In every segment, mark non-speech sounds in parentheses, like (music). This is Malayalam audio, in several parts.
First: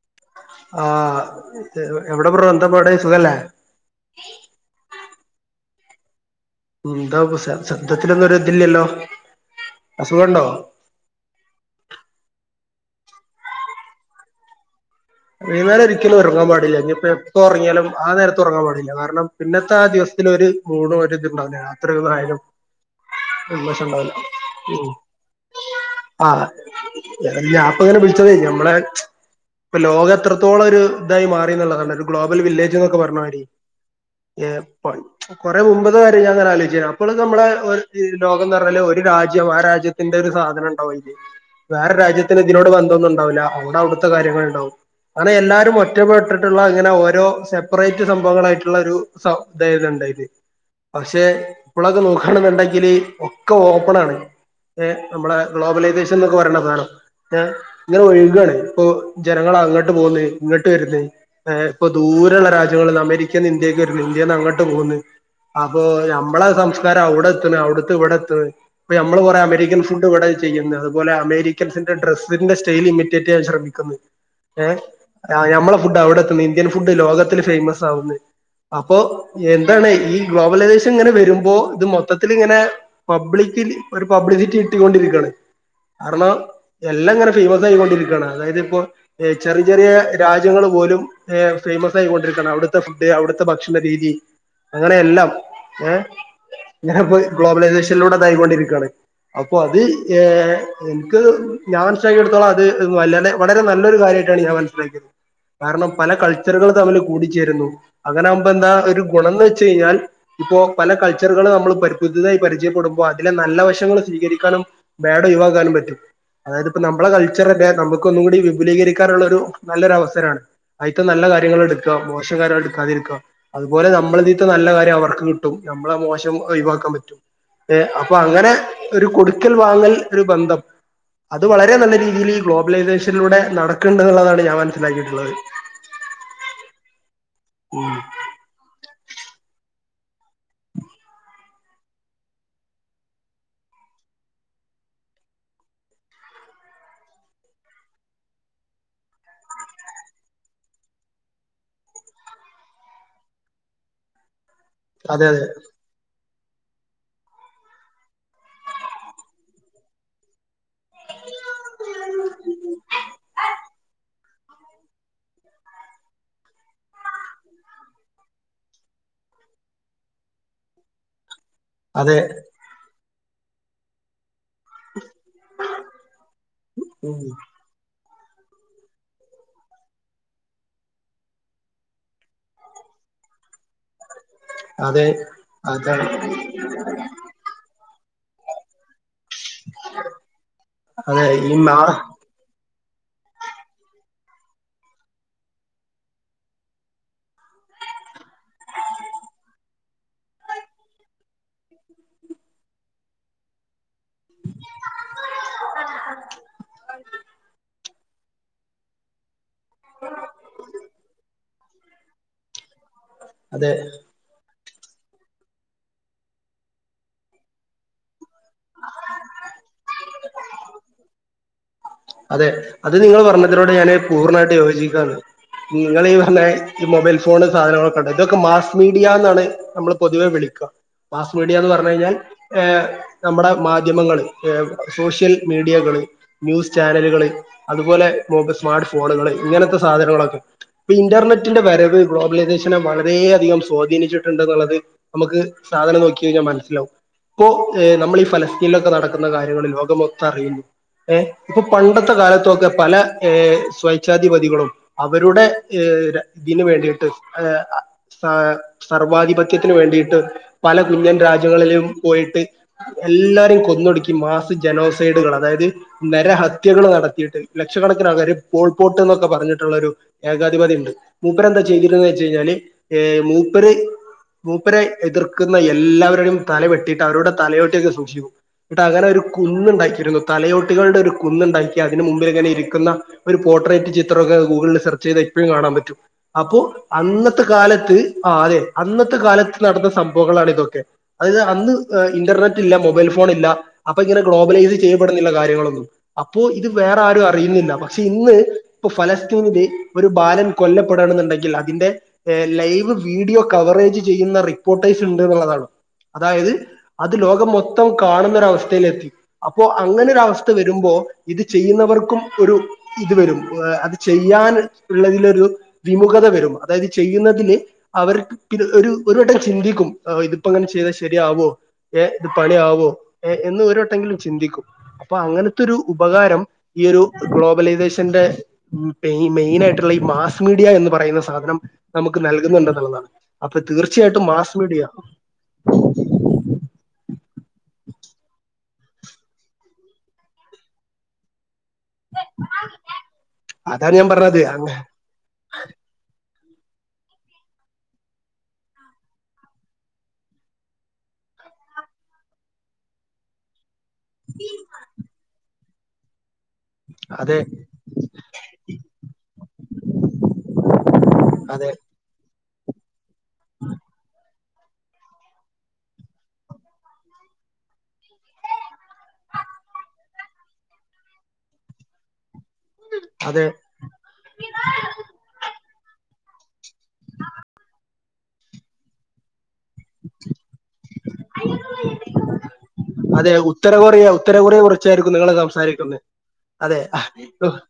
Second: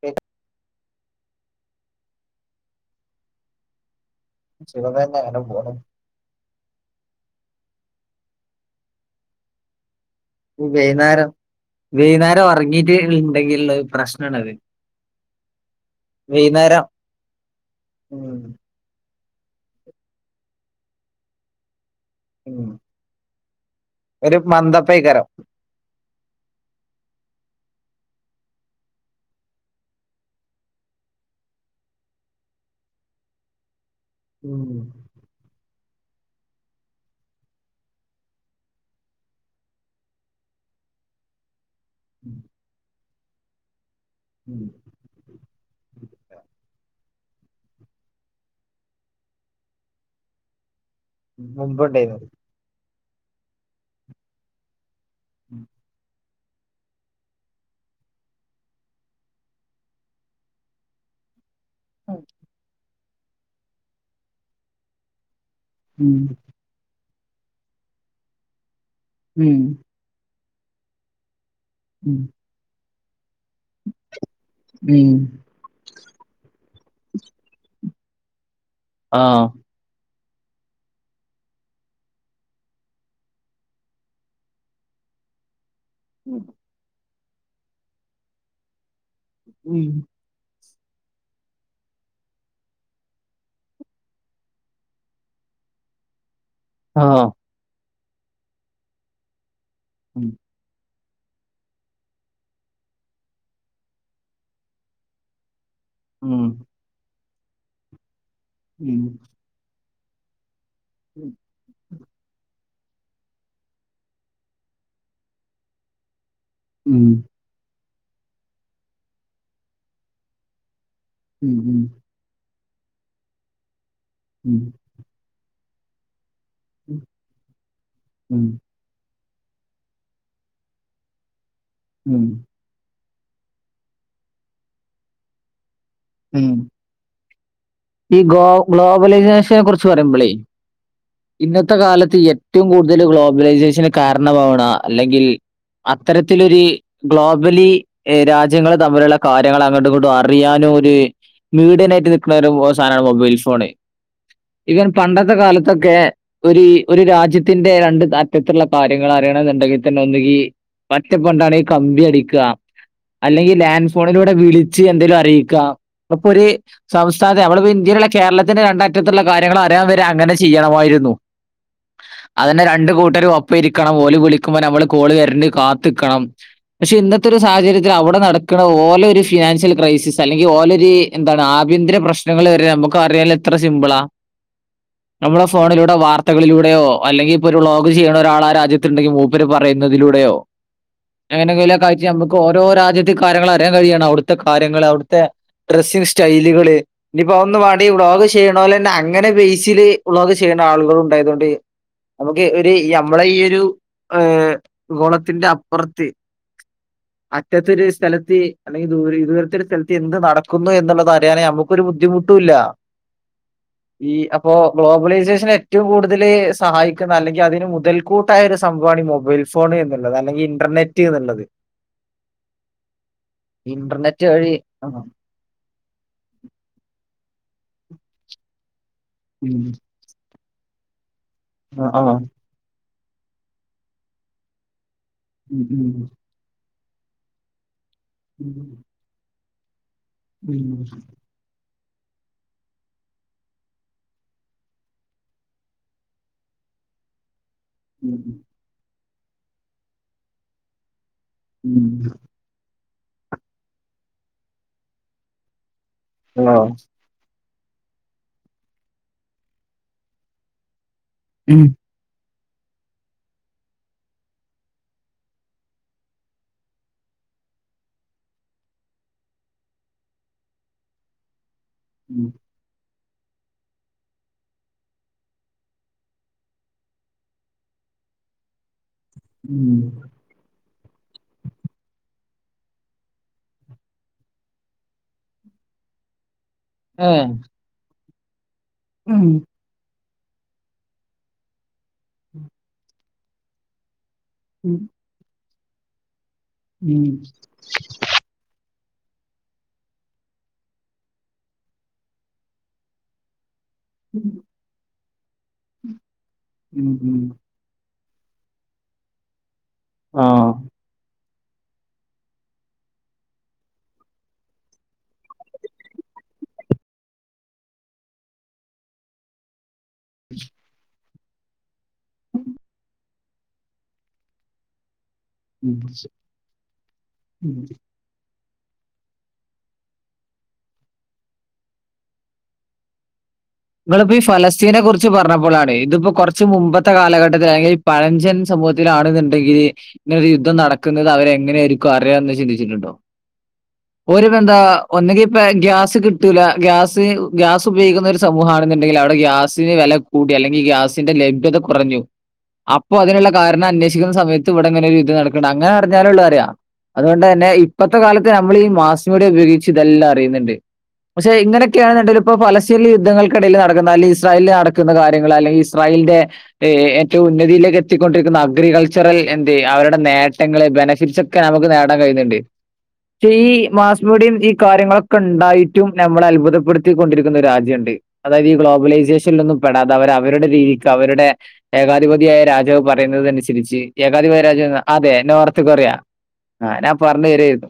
ക്കെ ആ എവിടെ ബ്രോ എന്താ പാട് സുഖല്ലേ സുഖം തന്നെ അങ്ങനെ പോണു എന്താപ്പോ ശ ശബ്ദത്തിലൊന്നും ഒരു ഇതില്ലല്ലോ അസുഖണ്ടോ? വൈന്നേരം വൈന്നേരം ഒറങ്ങീട്ട് ഇണ്ടെങ്കിൽലിള്ള പ്രശ്നണത്. വൈന്നേരം ഒരിക്കലും ഉറങ്ങാൻ പാടില്ല ഇനി എപ്പ ഉറങ്ങിയാലും ആഹ് ഉം നേരത്ത് ഉറങ്ങാൻ പാടില്ല കാരണം ഇന്നത്തെ ആ ദിവസത്തിനൊരു മൂഡോ ഒരു ഇത്ണ്ടാവില്ല രാത്രിയിലാ യാലും ഉം ഉന്മേഷം ഉണ്ടാവില്ല. ഒരു ഉം മന്ദപ്പെയ്ക്കാരം ആഹ് ഞ ഞാപ്പങ്ങനെ വിളിച്ചതെ ഞമ്മളെ ഇപ്പൊ ലോക എത്രത്തോളം ഒരു ഇതായി മാറി എന്നുള്ളതാണ് ഒരു ഗ്ലോബൽ വില്ലേജ് എന്നൊക്കെ പറയണമാതിരി ഉം ഏപ്പം കുറെ മുമ്പത്തെ കാര്യം ഞാൻഇങ്ങനെ ആലോചിച്ചിന്നു അപ്പോൾ നമ്മളെ ഒരു ലോകം എന്ന് പറഞ്ഞല് ഒരു രാജ്യം ആ രാജ്യ എന്റെ ഒരു സാധനം ഇണ്ടാവും അയില് (inaudible) വേറെ രാജ്യത്തിന് ഇതിനോട് ബന്ധന്നും ഉണ്ടാവൂല. അവിടെ അവിടുത്തെ കാര്യങ്ങൾ ഉം ഉണ്ടാവും അങ്ങനെ എല്ലാരും ഒറ്റപ്പെട്ടിട്ടുള്ള അങ്ങനെ ഓരോ സെപ്പറേറ്റ് സംഭവങ്ങളായിട്ടുള്ള ഒരു സം ഇതേനുണ്ടായിന് (inaudible) പക്ഷെ ഇപ്പളൊക്കെ മുമ്പുണ്ടായിരുന്നു നോക്കണെന്നുണ്ടെങ്കില് ഒക്കെ ഓപ്പൺ ആണ്. ഏഹ് നമ്മളെ ഗ്ലോബലൈസേഷൻ എന്നൊക്കെ പറയേണ സാനം ഏഹ് ഇങ്ങനെ ഒഴുകാണ് ഇപ്പൊ ജനങ്ങള് അങ്ങട്ട് പോവ്ന്ന് ഇങ്ങട്ട് വര്ന്ന് എഹ് ഇപ്പൊ ദൂരള്ള രാജ്യങ്ങളിൽ നിന്ന് അമേരിക്ക ക്കെന്ന് ഇന്ത്യക്ക് വര്ണ് ഇന്ത്യന്ന് അങ്ങട്ട് പോന്ന് അപ്പൊ ഉം ഞമ്മളെ സംശ ഇതാരാ അവ്ടെ എത്ത്ണ് അവിടുത്തെ ഇവ്ടെത്തും ഇപ്പൊ ഞ മ്മള് കൊറെ ഉം അമേരിക്കൻ ഫുഡ് ഇവടെ ചെയ്യ്ന്ന് അതുപോലെ അമേരി ക്കൻസിന്റെ ഉം ഡ്രെസ്സിന്റെ സ്റ്റെയില് ഇമിറ്റേറ്റ് ചെയ്യാൻ ശ്രെമി ഏഹ് ഉം ഞമ്മളെ ഫുഡ് അവ്ടെ എത്ത്ണ് ഇന്ത്യൻ ഫുഡ് ലോകത്തില് ഫെയ്മസ് ആവുന്നു അപ്പൊ ആഹ് എന്താണ് ഈ ഗ്ലോബലൈസേഷൻ ഇങ്ങനെ വരുമ്പോ ഇത് മൊത്തത്തിലിങ്ങനെ പബ്ലിക്കലി ഒരു പബ്ലിസിറ്റി കിട്ടി കൊണ്ടിരിക്കാണ്. കാരണം എല്ലാം ഇങ്ങനെ ഫേമസ് ആയിക്കൊണ്ടിരിക്കാണ് അതായത് ഇപ്പോ ചെറി ഉം ചെറിയെ രാജ്യങ്ങൾ പോലും ഏ ഫേമസ് ആയിക്കൊണ്ടിരിക്കാണ്‌ അവിടത്തെ ഫുഡ് അവിടത്തെ ഭക്ഷണരീതി. അങ്ങനെയെല്ലാം ഏഹ്. ഞൻപ്പോ ആഹ് ഗ്ലോബലൈസേഷനിലൂടെ ഇതായികൊണ്ടിരിക്കാണ് അപ്പൊ അത് ഉം ഏഹ ഇൻക്ക് ഞാൻ ചെയ്തട്ത്തോളം അത് വലരെ വളരെ നല്ല നല്ല ഒരു കാര്യായിട്ടാണ് ഞാൻ മനസ്സിലാക്കിയത് കാരണം പല ഉം കൾച്ചറുകളും തമ്മിൽ കൂടിച്ചേരുന്നു. അങ്ങനെ ആകുമ്പോ എന്താ ഉം ഒരു ഗുണം വെച്ച് കഴിഞ്ഞാൽ ഇപ്പോ പല കൾച്ചറുകളു നമ്മൾ പ പുതുതായി പരിചയപ്പെടുമ്പോ അതിലെ നല്ല വശങ്ങൾ സ്വീകരിക്കാനും പേഡ്‌ ഒയ്‌വാകാനും പറ്റും. അതായത് ഇപ്പം നമ്മളെ ഉം കൾച്ചറല്ലേ നമുക്കൊന്നും കൂടി വിപുലീകരിക്കാനാള്ളൊരു നല്ലൊരു അവസരാണ്. അയിത്തെ നല്ല ഉം കാര്യങ്ങൾ ഉം ഇട്ക്കാ മോശകാര്യം ഇടുക്കാതിര്ക്ക അതുപോലെ നമ്മളതീത്തെ ഉം നല്ല കാര്യം അവർക്ക് ട്ടും നമ്മളെ മോശം ഒഴിവാക്കാൻ പറ്റോ ഏ അപ്പൊ ഉം അങ്ങനെ ഒരു കൊടുക്കൽ വാങ്ങൽ ഒര് ബന്ധം അത് വളരെ നല്ല ഉം രീതിയിൽ ഈ ഗ്ലോബലൈസേഷനിലൂടെ നടക്ക്ണ്ട് എന്ന്ള്ളതാണ് ഞാൻ മനസ്സിലാക്കിട്ട്ള്ളത്. ഉം. മ്. ഈ ഗോ ഗ്ലോബലൈസേഷനെ കുറിച്ച് പറയുംമ്പളെ? ഇന്നത്തെ കാലത്ത് ഏറ്റവും കൂടുതൽ ഗ്ലോബലൈസേഷന് കാരണമാവ്ണ അല്ലെങ്കിൽ അത്തരത്തിലൊര് ഗ്ലോബലി ഏ രാജ്യങ്ങൾ തമ്മില്ള്ള കാര്യങ്ങൾ അങ്ങട്ടും ഇങ്ങട്ടും അറിയാനോ ഈ മീഡിയനായിട്ട് നിക്കണ ഒരു സാനാണ് മൊബൈൽ ഫോണ് ഇവൻ അതെ പണ്ടത്തെ കാല ഇതൊക്കെ ഒര് ഒരു രാജ്യത്തിന്റെ രണ്ട് അറ്റത്ത്ള്ള കാര്യങ്ങൾ അറിയണം എന്ന്ണ്ടെങ്കിൽ തന്നെ ഒന്നുങ്കി പറ്റപ്പണ്ടാണെ കമ്പി അടിക്ക. അല്ലെങ്കി ലാൻഡ് ഫോണിലൂടെ വിളിച്ച് എന്തെങ്കിലും അറീക്കാം അതൊക്കൊര് സംസ്ഥാനത്തെ നമ്മളിപ്പോ ഇന്ത്യയില്ള്ള കേരളത്തിന്റെ രണ്ടറ്റത്ത്ള്ള കാര്യങ്ങൾ അറിയാൻ വരെ അങ്ങനെ ചെയ്യണമായിരുന്നു. അതെ അതന്നെ രണ്ട് കൂട്ടരും ഒപ്പം ഇരിക്കണം ഓല് വിളി (unintelligible) നമ്മള് കോള് വര്നെ കാത്ത്ക്കണം പക്ഷെ ഇന്നത്തെ ഒരു സാഹചര്യത്തിൽ അവ്ടെ നട ക്ക്ണെ ഓലൊരു ഫിനാൻശ്യൽ ക്രൈസിസ് അല്ലെങ്കിൽ ഓലൊരു ഈ എന്താണ് ആഭ്യന്തര പ്രശ്നങ്ങൾ വരെ നമ്മക്ക് അറിയാലോ എത്ര സിമ്പ്ളാ. അതെ. നമ്മുടെ ഫോണിലൂടെ അതെ വാർത്തകളിലൂടെയോ അല്ലെങ്കി ഇപ്പോ ഒരു വ്ലോഗ് ചെയ്യണ ഒരാൾ ആ രാജ്യത്ത്ണ്ടെങ്കി പോവും. ഇവര് പറയുന്നതിലൂടെയോ. അതെ ഇ മാ. അങ്ങനെയെങ്കിലൊക്കെ ആയിട്ട് നമുക്ക് ഓരോ രാജ്യത്തെ കാര്യങ്ങൾ അറിയാൻ കയ്യാണ് അവിട്ത്തെ കാര്യങ്ങള് അവിടത്തെ ഡ്രെസ്സിംങ് സ്റ്റൈല്കള് ഇനിപ്പോ ഒന്ന് വാണ്ടേ വ്ലോഗ് ചെയ്യിനോലെന്നെ അങ്ങനെ ബേസില് വ്ലോഗ് ചെയ്യണ ആളുകൾ ഉണ്ടായതുകൊണ്ട് ഓക്കേ ഒരു ഇ നമ്മളെ ഈ ഒരു. ഏഹ ഗോളത്തിന്റെ അപ്പുറത്ത് അറ്റത്തൊരു സ്ഥലത്തി. അല്ലെങ്കിൽ ദൂരെ (unintelligible) സ്ഥലത്ത് എന്ത് നടക്കുന്നു എന്നുള്ളതറിയാൻ നമുക്കൊരു ബുദ്ധിമുട്ടും ഇല്ല. അതെ. ഈ അപ്പോ ഗ്ലോബലൈസേഷന് ഏറ്റവും കൂടുതല് സഹായിക്കുന്ന അല്ലെങ്കി അതിന് മുതൽ കൂട്ടായ ഒരു സംഭവമാണ് ഈ മൊബൈൽ ഫോൺ എന്ന്ള്ളത് അല്ലെങ്കി ഇന്റർനെറ്റ് എന്ന്ള്ളത്. അതെ അത് നിങ്ങൾ പറഞ്ഞതിലൂടെ ഞാന് ഇന്റർനെറ്റ് വഴി പൂരണ്ണായിട്ട് ആഹ് യോജിക്കാണ് നിങ്ങൾ ഈ ഞ്ഞ ഈ മൊബൈൽ ഫോൺ സാധനങ്ങളൊക്കെണ്ട് ഇതൊക്കെ മാസ് മീഡിയ എന്നാണ് ഉം നമ്മള് പൊതുവെ വിളിക്കാം മാസ് മീഡിയാന്ന് ആഹ് പർഞ്ഞ് കഴിഞ്ഞാൽ ആഹ് ഏ നമ്മടെ മാധ്യമങ്ങള് ഏ സോഷ്യൽ ഉം ഉം മീഡിയകള് ന്യൂസ് ചാനലുകള് അതുപോലെ മോക്കസ് സ്മാർട്ട് ഫോണുകള് ഇങ്ങനത്തെ സാധനങ്ങളൊക്കെ ഉം ഇപ്പം ഇന്റർനെറ്റിന്റെ വരവ് ഗ്ലോബലൈസേഷനെ വളരെയധികം സ്വാധീനിച്ചിട്ട്ണ്ട് എന്ന്ള്ളത് നമക്ക് സാധനം നോക്കി കയ്ഞ്ഞാ മൻസ്സിലാവും. ഇപ്പോ ഏ നമ്മള് ഈ ഉം ഫലസ്തീനിലൊക്കെ നടക്കുന്ന കാര്യങ്ങള് ലോകമൊത്തം അറിയുന്നു ഏഹ് അപ്പൊ പണ്ടത്തെ ഉം കാലത്തൊക്കെ പല ഏഹ് സ്വൈച്ഛാധിപതികളും അവരുടെ ഏഹ് ഇതിന് ആഹ് വേണ്ടിയിട്ട് സ സർവാധിപത്യത്തിന് വേണ്ടിയിട്ട് പല കുഞ്ഞൻ ഉം രാജ്യങ്ങളിലും പോയിട്ട് എല്ലാരെയും കൊന്നൊടുക്കി മാസ ജനോസൈഡുകൾ അതായത് നര ഹത്യകൾ നടത്തിയിട്ട് ലക്ഷക്കണക്കിന ആൾകാർ പോൾപോട്ട് എന്നൊക്കെ പറഞ്ഞിട്ടുള്ളൊരു ഏകാധിപതി ഉണ്ട് മൂപ്പർ എന്താ ചെയ്തിരന്ന് വെച്ച കഴിഞ്ഞാല് ഏ മൂപ്പര് മൂപ്പരെ എതിർക്കുന്ന എല്ലാവരുടെയും തല വെട്ടിയിട്ട് അവരുോടെ തലയോട്ടിയൊക്കെ സൂക്ഷിക്കും ഇട്ട് അങ്ങനെ ഒരു കുന്നു ഉം ഉണ്ടാക്കിരുന്നു തലയോട്ടികളുടെ ഒരു കുന്നു ഉണ്ടാക്കി അതിന്ന് മുമ്പിൽ ഇങ്ങനെ ഇരിക്കുന്ന ഒര് പോട്രേറ്റ് ചിത്രമൊക്കെ ഗൂഗുളിൽ സെർച്ച് ചെയ്ത ഇപ്പഴും കാണാൻ പറ്റും. അപ്പൊ ഏഹ് അന്നത്തെ കാലത്ത് ആ അതെ അന്നത്തെ ഉം കാലത്ത് നടന്ന സംഭവങ്ങളാണ് ഇതൊക്കെ അതായത് അന്ന് ഇന്റർനെറ്റ് ഇല്ല മൊബൈൽ ഫോൺ ഇല്ല അപ്പൊ ഇങ്ങനെ ഗ്ലോബലൈസ് ഉം ചെയ്യപ്പെടുന്നില്ല കാര്യങ്ങളൊന്നും അപ്പോ ഇത് വേറെ ഉം ആരും അറിയുന്നില്ല പക്ഷെ ഇന്ന് ഇപ്പൊ ഫലസ്തീനില് ഒരു ബാലൻ കൊല്ലപ്പെടണെന്നുണ്ടെങ്കിൽ അതിന്റെ ലൈവ് വീഡിയോ കവറേജ് ചെയ്യുന്ന റിപ്പോർട്ട്സ് ഉണ്ട് എന്നുള്ളതാണ് അതായത് ഉം അത് ഉം ലോകം മൊത്തം കാണുന്നൊരവസ്ഥയിലെത്തി അപ്പോ അങ്ങനെ ഒരു അവസ്ഥ ആഹ് വരുമ്പോ ഇത് ചെയ്യുന്നവർക്കും ഒരു ഇത് വരും അത് ചെയ്യാൻ ഉള്ളതിലൊരു വിമുഖത വരും അതായത് ചെയ്യുന്നതില് അവർക്ക് പി ഒരു ഒരു വട്ടം ചിന്തിക്കും ആഹ്, ഇതിപ്പോ ഇങ്ങനെ ചെയ്താ ശരിയാവോ ഏഹ് ഇത് പണിയവോ ഏഹ് എന്ന് ഒരുവട്ടമെങ്കിലും ചിന്തിക്കും. അപ്പൊ അങ്ങനത്തെ ഒരു ഉപകാരം ഈ ഒരു ഗ്ലോബലൈസേഷൻ ത്തിന്റെ മൈനായിട്ടുള്ള ആയിട്ടുള്ള ഈ മാസ് മീഡിയ എന്ന് പറയുന്ന സാധനം നമുക്ക് നൽകുന്നുണ്ടെന്നുള്ളതാണ് അപ്പൊ തീർച്ചയായിട്ടും മാസ് മീഡിയ പ്പോഴാണ് ഇതിപ്പോ കുറച്ച് മുമ്പത്തെ കാലഘട്ടത്തി അല്ലങ്കിൽ പഴഞ്ചൻ സമൂഹത്തി യത്തിലാണെന്നുണ്ടെങ്കില് ഇങ്ങനെയൊരു യുദ്ധം നടക്കുന്നത് അവരെ എങ്ങനൊയിരിക്കും ഓകേ അറിയാം ചിന്തിച്ചിട്ടുണ്ടോ അതാണ് ഞാൻ പറഞ്ഞത് ഒര്തെന്താ അങ്ങ് ഗ്യാസ് കിട്ടൂല ഗ്യാസ് ഗ്യാസ് ഉപയോഗിക്കുന്ന സമൂഹാണെന്നുണ്ടെങ്കിൽ അവിടെ ഗ്യാസിന് വില കൂട്ടി അല്ലെങ്കിൽ ഗ്യാസിന്റെ ലഭ്യത കുറഞ്ഞു അപ്പൊ അതിനുള്ള കാരണം അന്വേഷിക്കുന്ന സമയത്ത് ഇവിടെങ്ങനെ ഒരു ഇത് നടക്കുന്നുണ്ട് അങ്ങനെ അറിഞ്ഞാലോള്ളൂ ഒള്ളു അറിയാ അതുകൊണ്ട് അതെ തന്നെ ഇപ്പത്തെ കാലത്ത് നമ്മൾ ഈ മാസ് മീഡിയ ഉപയോഗിച്ച് ഇതെല്ലാം അറിയുന്നുണ്ട്. പക്ഷെ അതെ ഇങ്ങനൊക്കെയാണ്ണണ്ടെങ്ക ഇപ്പോ ഫലസ്ത്തീൻ യുദ്ധൾക്കിടയിൽ നടക്കുന്ന അല്ലെങ്കിൽ ഇസ്രായേൽ നട കുന്ന കാര്യങ്ങൾ അല്ലെങ്കിൽ ഇസ്രായേലിന്റെ ഏ ഏറ്റവും ഉന്നതിയിലേക്ക് എത്തിക്കൊണ്ടിരിക്കുന്ന അഗ്രികൾച്ചറൽ എന്ത അവരുടെ നേട്ടങ്ങളെ ബെനഫിറ്റ്സ് ഒക്കെ നമുക്ക് നേടാൻ കയ്യുന്നുണ്ട്. പക്ഷെ അതെ ഈ മാസ്മീഡിയയും ഈ കാര്യങ്ങളൊക്കെ ഉണ്ടായിട്ടും നമ്മളെ അത്ഭുതപ്പെടുത്തികൊണ്ടിരിക്കുന്ന ഒരു രാജ്യമുണ്ട് അതായത് ഈ ഗ്ലോബലൈസേഷനൽ ഒന്നും പെടാതെ അവരുടെ രീതി അവരുടെ ഏകാധിപതിയായ രാജാവ് അതെ പറയുന്നതിനനുസരിച്ച്, ഏകാധിപതിയായ രാജാവെന്ന് പറഞ്ഞാ അതെ നോർത്ത് കൊറിയ. സംസാരിക്കുന്നെ ആഹ് ഞാൻ പറഞ്ഞു തരായിരുന്നു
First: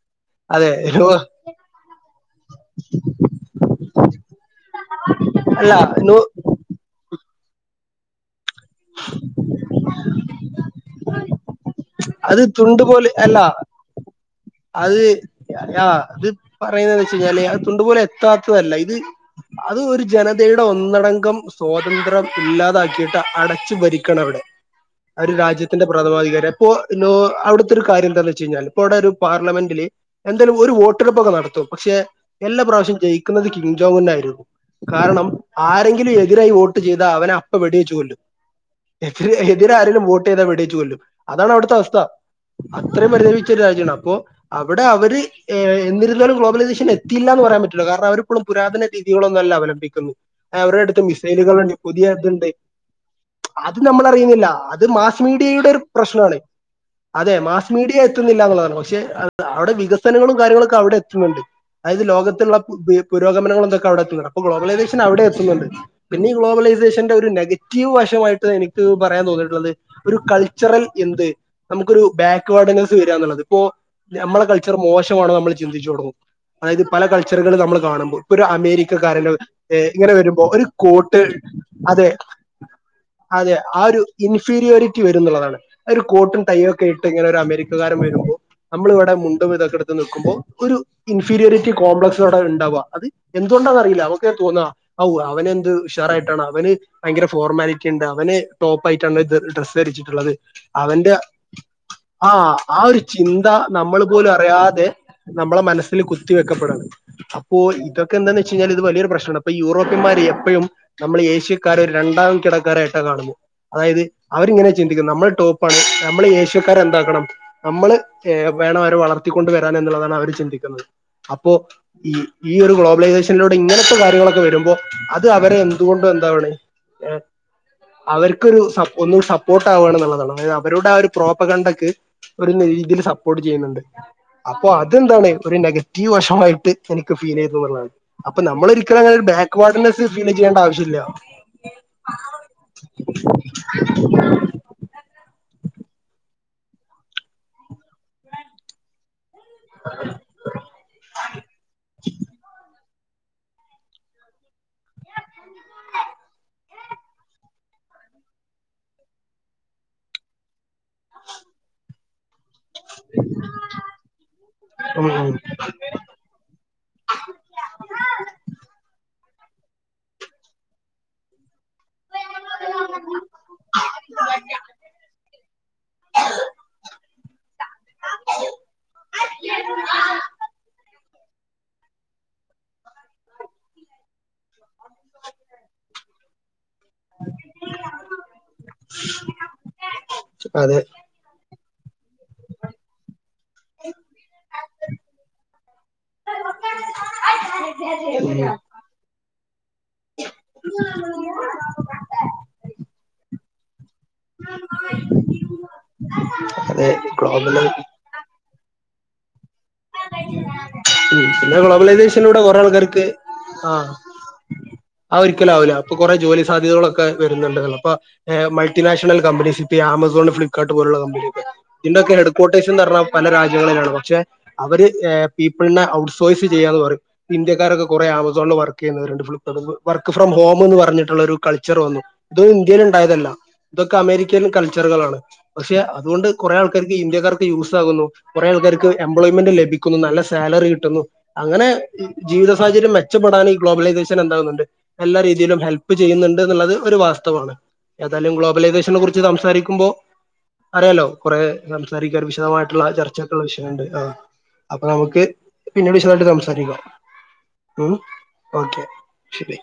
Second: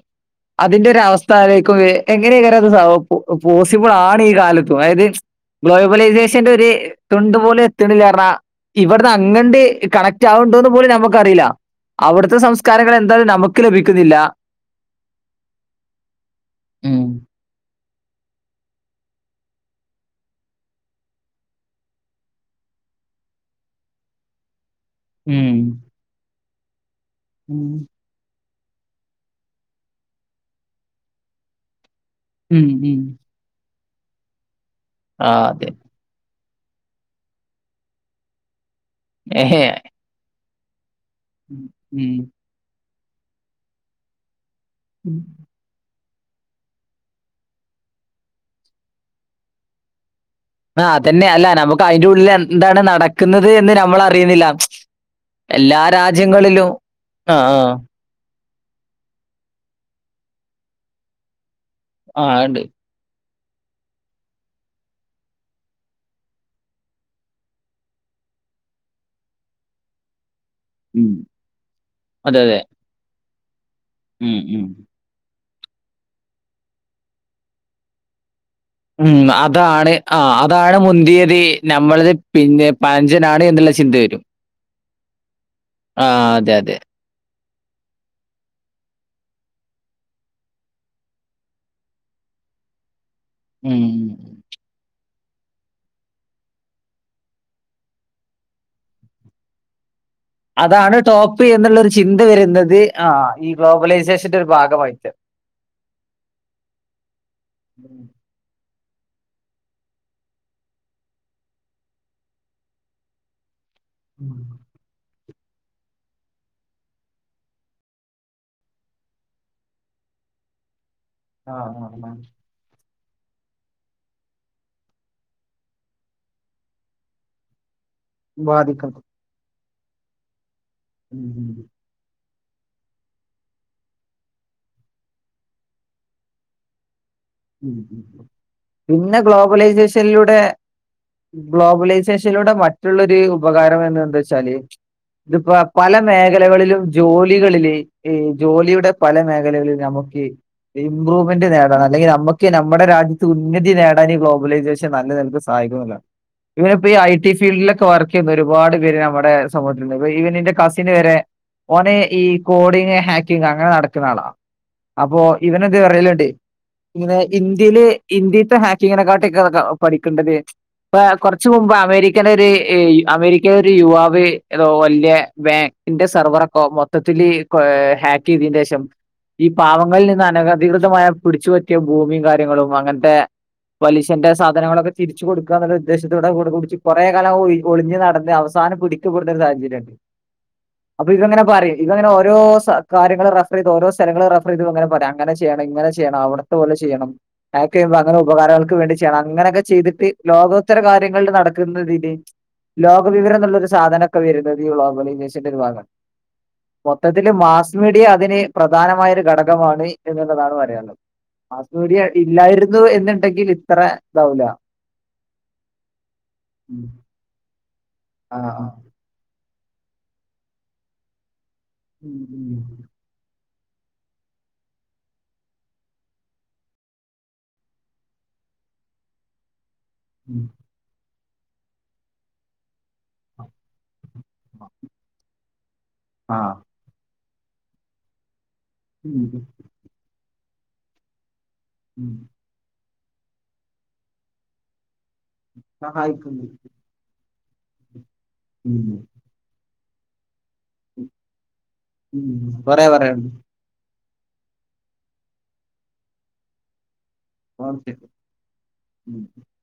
അതെ അതിന്റെ നോ ഒരവസ്ഥലോയിക്കുമ്പെ എങ്ങനെക്കാരം അത് സൗ പോ പോസിബിളാണ് ഈ കാലത്തും അതായത് അല്ല നോ ഗ്ലോബലൈസേഷന്റൊര് തുണ്ട് പോലെ എത്ത്ണില്ലാ പറഞ്ഞാ ഇവിടന്ന് അങ്ങണ്ട് കണക്റ്റ് ആകണ്ടോന്ന് പോലും നമുക്ക്റിയില്ല അവിടത്തെ അത് തുണ്ട് സംസ്കാരങ്ങൾ പോലെ എന്തായാലും അല്ല നമുക്ക് ലഭിക്കുന്നില്ല അത് അ അത് പറയുന്ന ഉം. വെച്ച കഴിഞ്ഞാല് അത് തൊണ്ടുപോലെ എത്താത്തതല്ല ഇത് അത് ഒരു ജനതയുടെ ഒന്നടങ്കം സ്വാതന്ത്ര്യം ഇല്ലാതാക്കിയിട്ട് അടച്ചു ഭരിക്കണം അവിടെ (unintelligible) ഒരു രാജ്യത്തിന്റെ പ്രഥമാധികാരം അപ്പോ ഉം. അവിടുത്തെ ഒരു കാര്യം എന്താണന്ന് വെച്ച് കഴിഞ്ഞാൽ ഇപ്പ അവിടെ ഒരു പാർലമെന്റിൽ എന്തായാലും ഒരു വോട്ടെടുപ്പൊക്കെ നടത്തും പക്ഷെ എല്ലാ ഉം. പ്രാവശ്യം ഉം. ജയി (unintelligible) കിംജോ എന്നായിരുന്നു. കാരണം ആ അതെ. ആരെങ്കിലും എതിരായി ഓർക്കാ അവനെ അപ്പ വെടിവെച്ചു കൊല്ലും എതി ഏഹേ. എതിരരെലും വോട്ട് ചെയ്താൽ വെടിവെച്ചു കൊല്ലും അതാണ് ഔട്ത്തെ അവസ്ഥ ഉം. അത്രയും പരിതമിച്ച ഒര് രാജ്യാണ് അപ്പോ അവ്ടെ അവര് ഏ എന്നിരുന്നാലും ഗ്ലോബലിമിഷൻ എത്തിയില്ല ന്ന് പറയാം പറ്റില്ല കാരണം അവരിപ്പളും പുരാതന രീതികളൊന്നുല്ല അവലംബിക്കുന്നു അവരെ ആ എടുത്തും അതന്നെ. അല്ല മിസൈല്കള്ണ്ട് നമുക്ക് പുതിയ അതിന്റെ ഉള്ളിൽ അത്ണ്ടെ എന്താണ് നടക്കുന്നത് എന്ന് അത് നമ്മൾ നമ്മള് അറിയുന്നില്ല അ ത് മാസ് മീഡിയയുടെ ഒര് എല്ലാ പ്രശ്നാണ് രാജ്യങ്ങളിലും. അതെ ആ, ആ. മാസ് മീഡിയേല് ത്ത്ന്ന്ല്ല എന്ന്ള്ളതാണ് പക്ഷെ അവ് അവിടെ വികസനങ്ങളും കാര്യങ്ങളും ഒക്കെ അവിടെ എത്ത്ന്ന്ണ്ട് അതായത് ആ ലോകത്ത്ള്ള ഉണ്ട്. (unintelligible) പുരോഗമനങ്ങളൊക്കെ ക്ക അവ്ടെത്തുന്ന്ണ്ട് അപ്പോ ഗ്ലോബലൈലേഷൻ അവിടെ എത്തുന്ന്ണ്ട് പിന്നെ ഈ ഗ്ലോബലൈസേഷന്റെ ഒര് നെഗറ്റീവ് വശമായിട്ട് എനിക്ക് പറയാൻ തോന്നിട്ടുള്ളത് ഒരു കൾ ച്ചറൽ ഉം. എന്ത് ന്നമുക്കൊരു അതെ, ബേക്ക് അതെ. വേഡ്നസ് വെര്ആന്ന്ള്ളത് ഇപ്പോ ഉം. ഞമ്മളെ ഉം. കൾച്ചർ മോശം ട്ട് മോഡൽ ന്നമ്മള് ചിന്തിച്ചു തൊടങ്ങും അതായത് പല കൾച്ചറുകൾ ന്നമ്മൾ കാണുമ്പോ പ്പ ഒര് അമേരി റ്റു ഉം. കാര്യങ്ങൾ ഏ അതാണ് ഇങ്ങനെ ആ വെരുമ്പോ ഒര് അതാണ് കോട്ടേൾ മുന്തിയത് അതെ നമ്മളത് പിന്നെ പഴഞ്ചനാണ് അതെ എന്നുള്ള ആ ചിന്ത ഒരു വരും. ഇൻഫീരിയോറിറ്റി വരും ന്ന്ള്ളതാണ് ഒരു ആ കോട്ടും അതെ, ടയ്യും അതെ. ഒക്കായിട്ട് ഇങ്ങനെ ഒരു അമേരിക്കകാരൻ വെരുമ്പോ അമ്മള് വടെ മുണ്ടും വിതൊക്കെടുത്ത് നിൽക്കുമ്പോ ഒരു ഇൻഫീരിയോറിറ്റി കോംപ്ലക്സ് വടെ ഇണ്ടാവ്അ അത് ഉം. എന്തോണ്ടാന്ന്അറീല ഓക്ക് തോന്ന്അ ഔ അവനെന്ത് ഉഷാറായിട്ടാണ് അവന് ഭയങ്കര ഫോർമാലിറ്റി ഇണ്ട് അവന് ടോപ്പായിട്ടാണ് ത് ഡ്രസ്സ് ധരിച്ചിട്ടുള്ളത് അതാണ് അവന്റെ ടോപ്പ് എന്ന്ള്ളൊരു ചിന്ത ആ വെരുന്നത് ആ ഒരു ആഹ് ചിന്ത ഈ നമ്മൾ പോലും ഗ്ലോബലൈസേഷന്റെ ഒരു അറിയാതെ ഭാഗമായിട്ട് നമ്മളെ മനസ്സില് കുത്തി വെക്കപ്പെടണ് അപ്പോ ഉം. ഇതൊക്കെന്താന്ന് വെച്ചയ് ഞ്ഞാല് ഇത് വലിയൊരു പ്രശ്നാണ് അപ്പെ യൂറോപ്യന്മാര് എപ്പഴും നമ്മള് ഏഷ്യക്കാര് ഒര് രണ്ടാം കിടക്കാരായിട്ടാ കാണുന്നെ അതായത് ഉം. അവരിങ്ങനെ ചിന്തിക്കുന്നെ ന്നമ്മൾ ടോപ്പാണ് ന്നമ്മള് ഏഷ്യക്കാര് എന്താക്കണം അമ്മള് ഏ വേണം ഓരെ വളർത്തിക്കൊണ്ട് വെരാന്എന്നുള്ളതാണ് അവര് ചിന്തിക്കുന്നത് അപ്പോ ആ, ആ, ആ. ഈ ഈ ഒരു ഗ്ലോബലൈസേഷനിലൂടെ ഇങ്ങനത്തെ കാര്യങ്ങളൊക്കെ വെരുമ്പോ അത് അവരെ എന്തുകൊണ്ടും എന്താവണ് ഏഹ് അവര്ക്കൊരു സ ബാധിക്കുന്നു. ഒന്നു സപ്പോർട്ട് ആവ്ആണ്ന്ന്ള്ളതാണ് അതായത് അവരുടെ ആ ഒരു ഉം, ഉം, പ്രോപകണ്ടക്ക് ഒര് നെയ്തില് സപ്പോർട്ട് ചെയ്യുന്നുണ്ട് അപ്പൊ അതെന്താണ് ഒര് നെഗറ്റീവ് വശമായിട്ട് എനിക്ക് ഫീലെയ്തു ഉം, ന്നുള്ളതാണ് ഉം, ഉം. അപ്പം ന്നമ്മള് ഒരിക്കലും പിന്നെ അങ്ങനൊര് ബേക്ക് വാഡ്നസ് ഗ്ലോബലൈസേഷനിലൂടെ ഫീലെജ്ജേണ്ട ആവശ്യല്ല ഗ്ലോബലൈസേഷനിലൂടെ മറ്റുള്ളരു ഉപകാരം എന്ന് എന്ത്ച്ചാല് ഇത്പ്പോ പല മേഖലകളിലും ജോലികളില് ഈ ജോലിയുടെ പല മേഖലകളിലും നമുക്കി ഇമ്പ്രൂവ്മെന്റ് നേടണം എല്ലെങ്കി നമുക്ക് നമ്മുടെ രാജ്യത്ത് ഉന്നതി നേടാന് ഈ ഗ്ലോബലൈസേഷൻ നല്ല നൽക്ക് സഹായിക്കുന്നില്ല ഇവരി പ്പൊ ഈ ഐ ടി ഫീൽഡിലൊക്കെ വർക്ക് ചെയ്യുന്ന ഒരുപാട് പേര് നമ്മുടെ സമൂഹത്തില്ണ്ട് ഇപ്പം ഈ പെണ്ണിന്റെ കസിന് വെരെ ഓന് ഈ കോഡിങ് ഹാക്കിങ് അങ്ങനെ നടക്ക്ണ ആളാ ഉം അപ്പൊ ഉം ഇവനെന്ത് പറയല്ണ്ട് ഇങ്ങനെ ഇന്ത്യല് ഇന്ത്യത്തെ ഹാക്കിങ്ങിനെക്കാട്ടിക്കെ പഠിക്കണ്ടല്ലേ ഇപ്പൊ കൊറച്ച് മുമ്പാ ഒരിക്കലൊര് ഈ അമേരിക്കേല് ഒര് യുവാവ് എതോ വല്ല്യ ബാങ്കിന്റെ സർവറൊക്കോ മൊത്തത് തിലീ ഹാക്ക് ചെയ്തേന്റെഷം ഈ പാവങ്ങളിൽ നിന്ന് അനകധികൃതമായ പിടിച്ച് പറ്റ് ക്യ ഭൂമിം കാര്യങ്ങളും അങ്ങൻത്തെ പലിശന്റെ സാധനങ്ങളൊക്കെ തിരിച്ച് കൊട്ക്കാന്നുള്ള ഉദ്ദേശത്തോടെ കൊടപിടിച്ച് കൊറേ കാലം ഒഴ് ഒളിഞ്ഞ് നടന്ന് അവസാനം പിടിക്ക പെട്ന്നൊര് സാഹചര്യണ്ട് അതെ അപ്പൊ ഇതുഅങ്ങനെ പറിം ഇതുഅങ്ങനെ ഓ രോ സ കാര്യങ്ങള് റഫറെയ്ത് ഓരോ സ്ഥലങ്ങൾ റഫറെയ്ത് അങ്ങനെപറിം അങ്ങനെ ചെയ്യണം ഇങ്ങനെ ചെയ്യണം അവ്ടെ ങന ചെയ്യണം ഹാക്ക് എയ്യുബോ അങനെ ഉപകാരൾ ങ്ങക്ക് വേണ്ടി ചെയ്യണം അങ്ങനൊക്കെ ചെയ്തിട്ട് ലോകോത്തര കാര്യങ്ങളില് നടക്ക്ന്നതിന് ലോകവിവരം ന്ന്ള്ളൊരു സാധനം ക്ക വെര്ന്നത് ഗ്ലോബലൈസേഷൻ്റൊര് ഭാഗ അതെ മൊത്തത്തില് ഗ്ലോബൽ മാസ് മീഡിയ അതിന് പ്രധാനമായൊര് ഘടകമാണ് എന്ന്ള്ളതാണ് പറയാന്ള്ളത് ഉം പിന്നെ ഗ്ലോബലൈസേഷനിലൂടെ കൊറെ ആൾക്കാർക്ക് എന്നുണ്ടെങ്കിൽ ഇത്ര ആഹ് ഇതാവൂല. അത് ഒരിക്കലാവൂല ഇപ്പ കൊറെ ജോലി സാധ്യതകളൊക്കെ വെര്ന്നുണ്ടല്ലോ പ്പൊ ആഹ് ആഹ്. മൾട്ടിനാഷണൽ കമ്പനീസ് ഇപ്പ ആമസോൺ ഫ്ലിപ്പ് കാർട്ട് പോലുള്ള കമ്പനി ഒക്കെ ഇതിന്റൊക്കെ എട്കോട്ടേഷൻ ന്ന് അർഞ്ഞാ പല രാജ്യങ്ങളിലാണ് പക്ഷെ അവര്ഏ പീപിൾ നെ ഔട്ട്സോഴ്സ് ചെയ്യാന്ന് പറിം ഇന്ത്യക്കാരൊക്കെ കൊറെേ ആമസോണ്ൽ വർക്ക് എയ്യുന്നവരുണ്ട് ഫുൾ (unintelligible) വർക്ക് ഫ്രം ഹോമ് ന്ന് പറഞ്ഞിട്ടുള്ളൊരു കൾച്ചർ വന്നു ഇത് ഇന്ത്യയില് ഇണ്ടായതല്ല ഇതൊക്കെ അമേരി ക്യൻ കൾച്ചറുകളാണ് പക്ഷെ അതോണ്ട് കൊറേ ആൾക്കാര്ക്ക് ഇന്ത്യക്കാർക്ക് യൂസാകുന്നു കൊറേ ആൾക്കാര്ക്ക് ആഹ് എംപ്ലോയ്മെന്റ് ലഭിക്കുന്നു നല്ല സാലറി കിട്ടുന്നു അങ്ങനെ ജീവിത സാഹചര്യം മെ മെച്ചപ്പെടാൻ ഈ ഗ്ലോബലൈസേഷൻ എന്താകുന്നുണ്ട് എല്ലാ രീതിയിലും ഹെൽപ് ചെയ്യുന്നുണ്ട് സഹായിക്കുന്നു. എന്നുള്ളത് ഒരു വാസ്തവമാണ് ഏതാലും ഗ്ലോബലൈസേഷനെ ഉം. കുറിച്ച് സംസാരിക്കുമ്പോ അറിയാലോ കുറേ സംസാരിക്കാൻ ഉം വിശദമായ്ട്ട്ള്ള കൊറേ പറയാനുണ്ട് ചർച്ചക്ക്ള്ള വിഷ ആ അപ്പൊ നമുക്ക് പിന്നീട് വിശദായിട്ട് സംസാരിക്കാ ഉം ഓക്കെ ഓക്കെ ഉം ശരി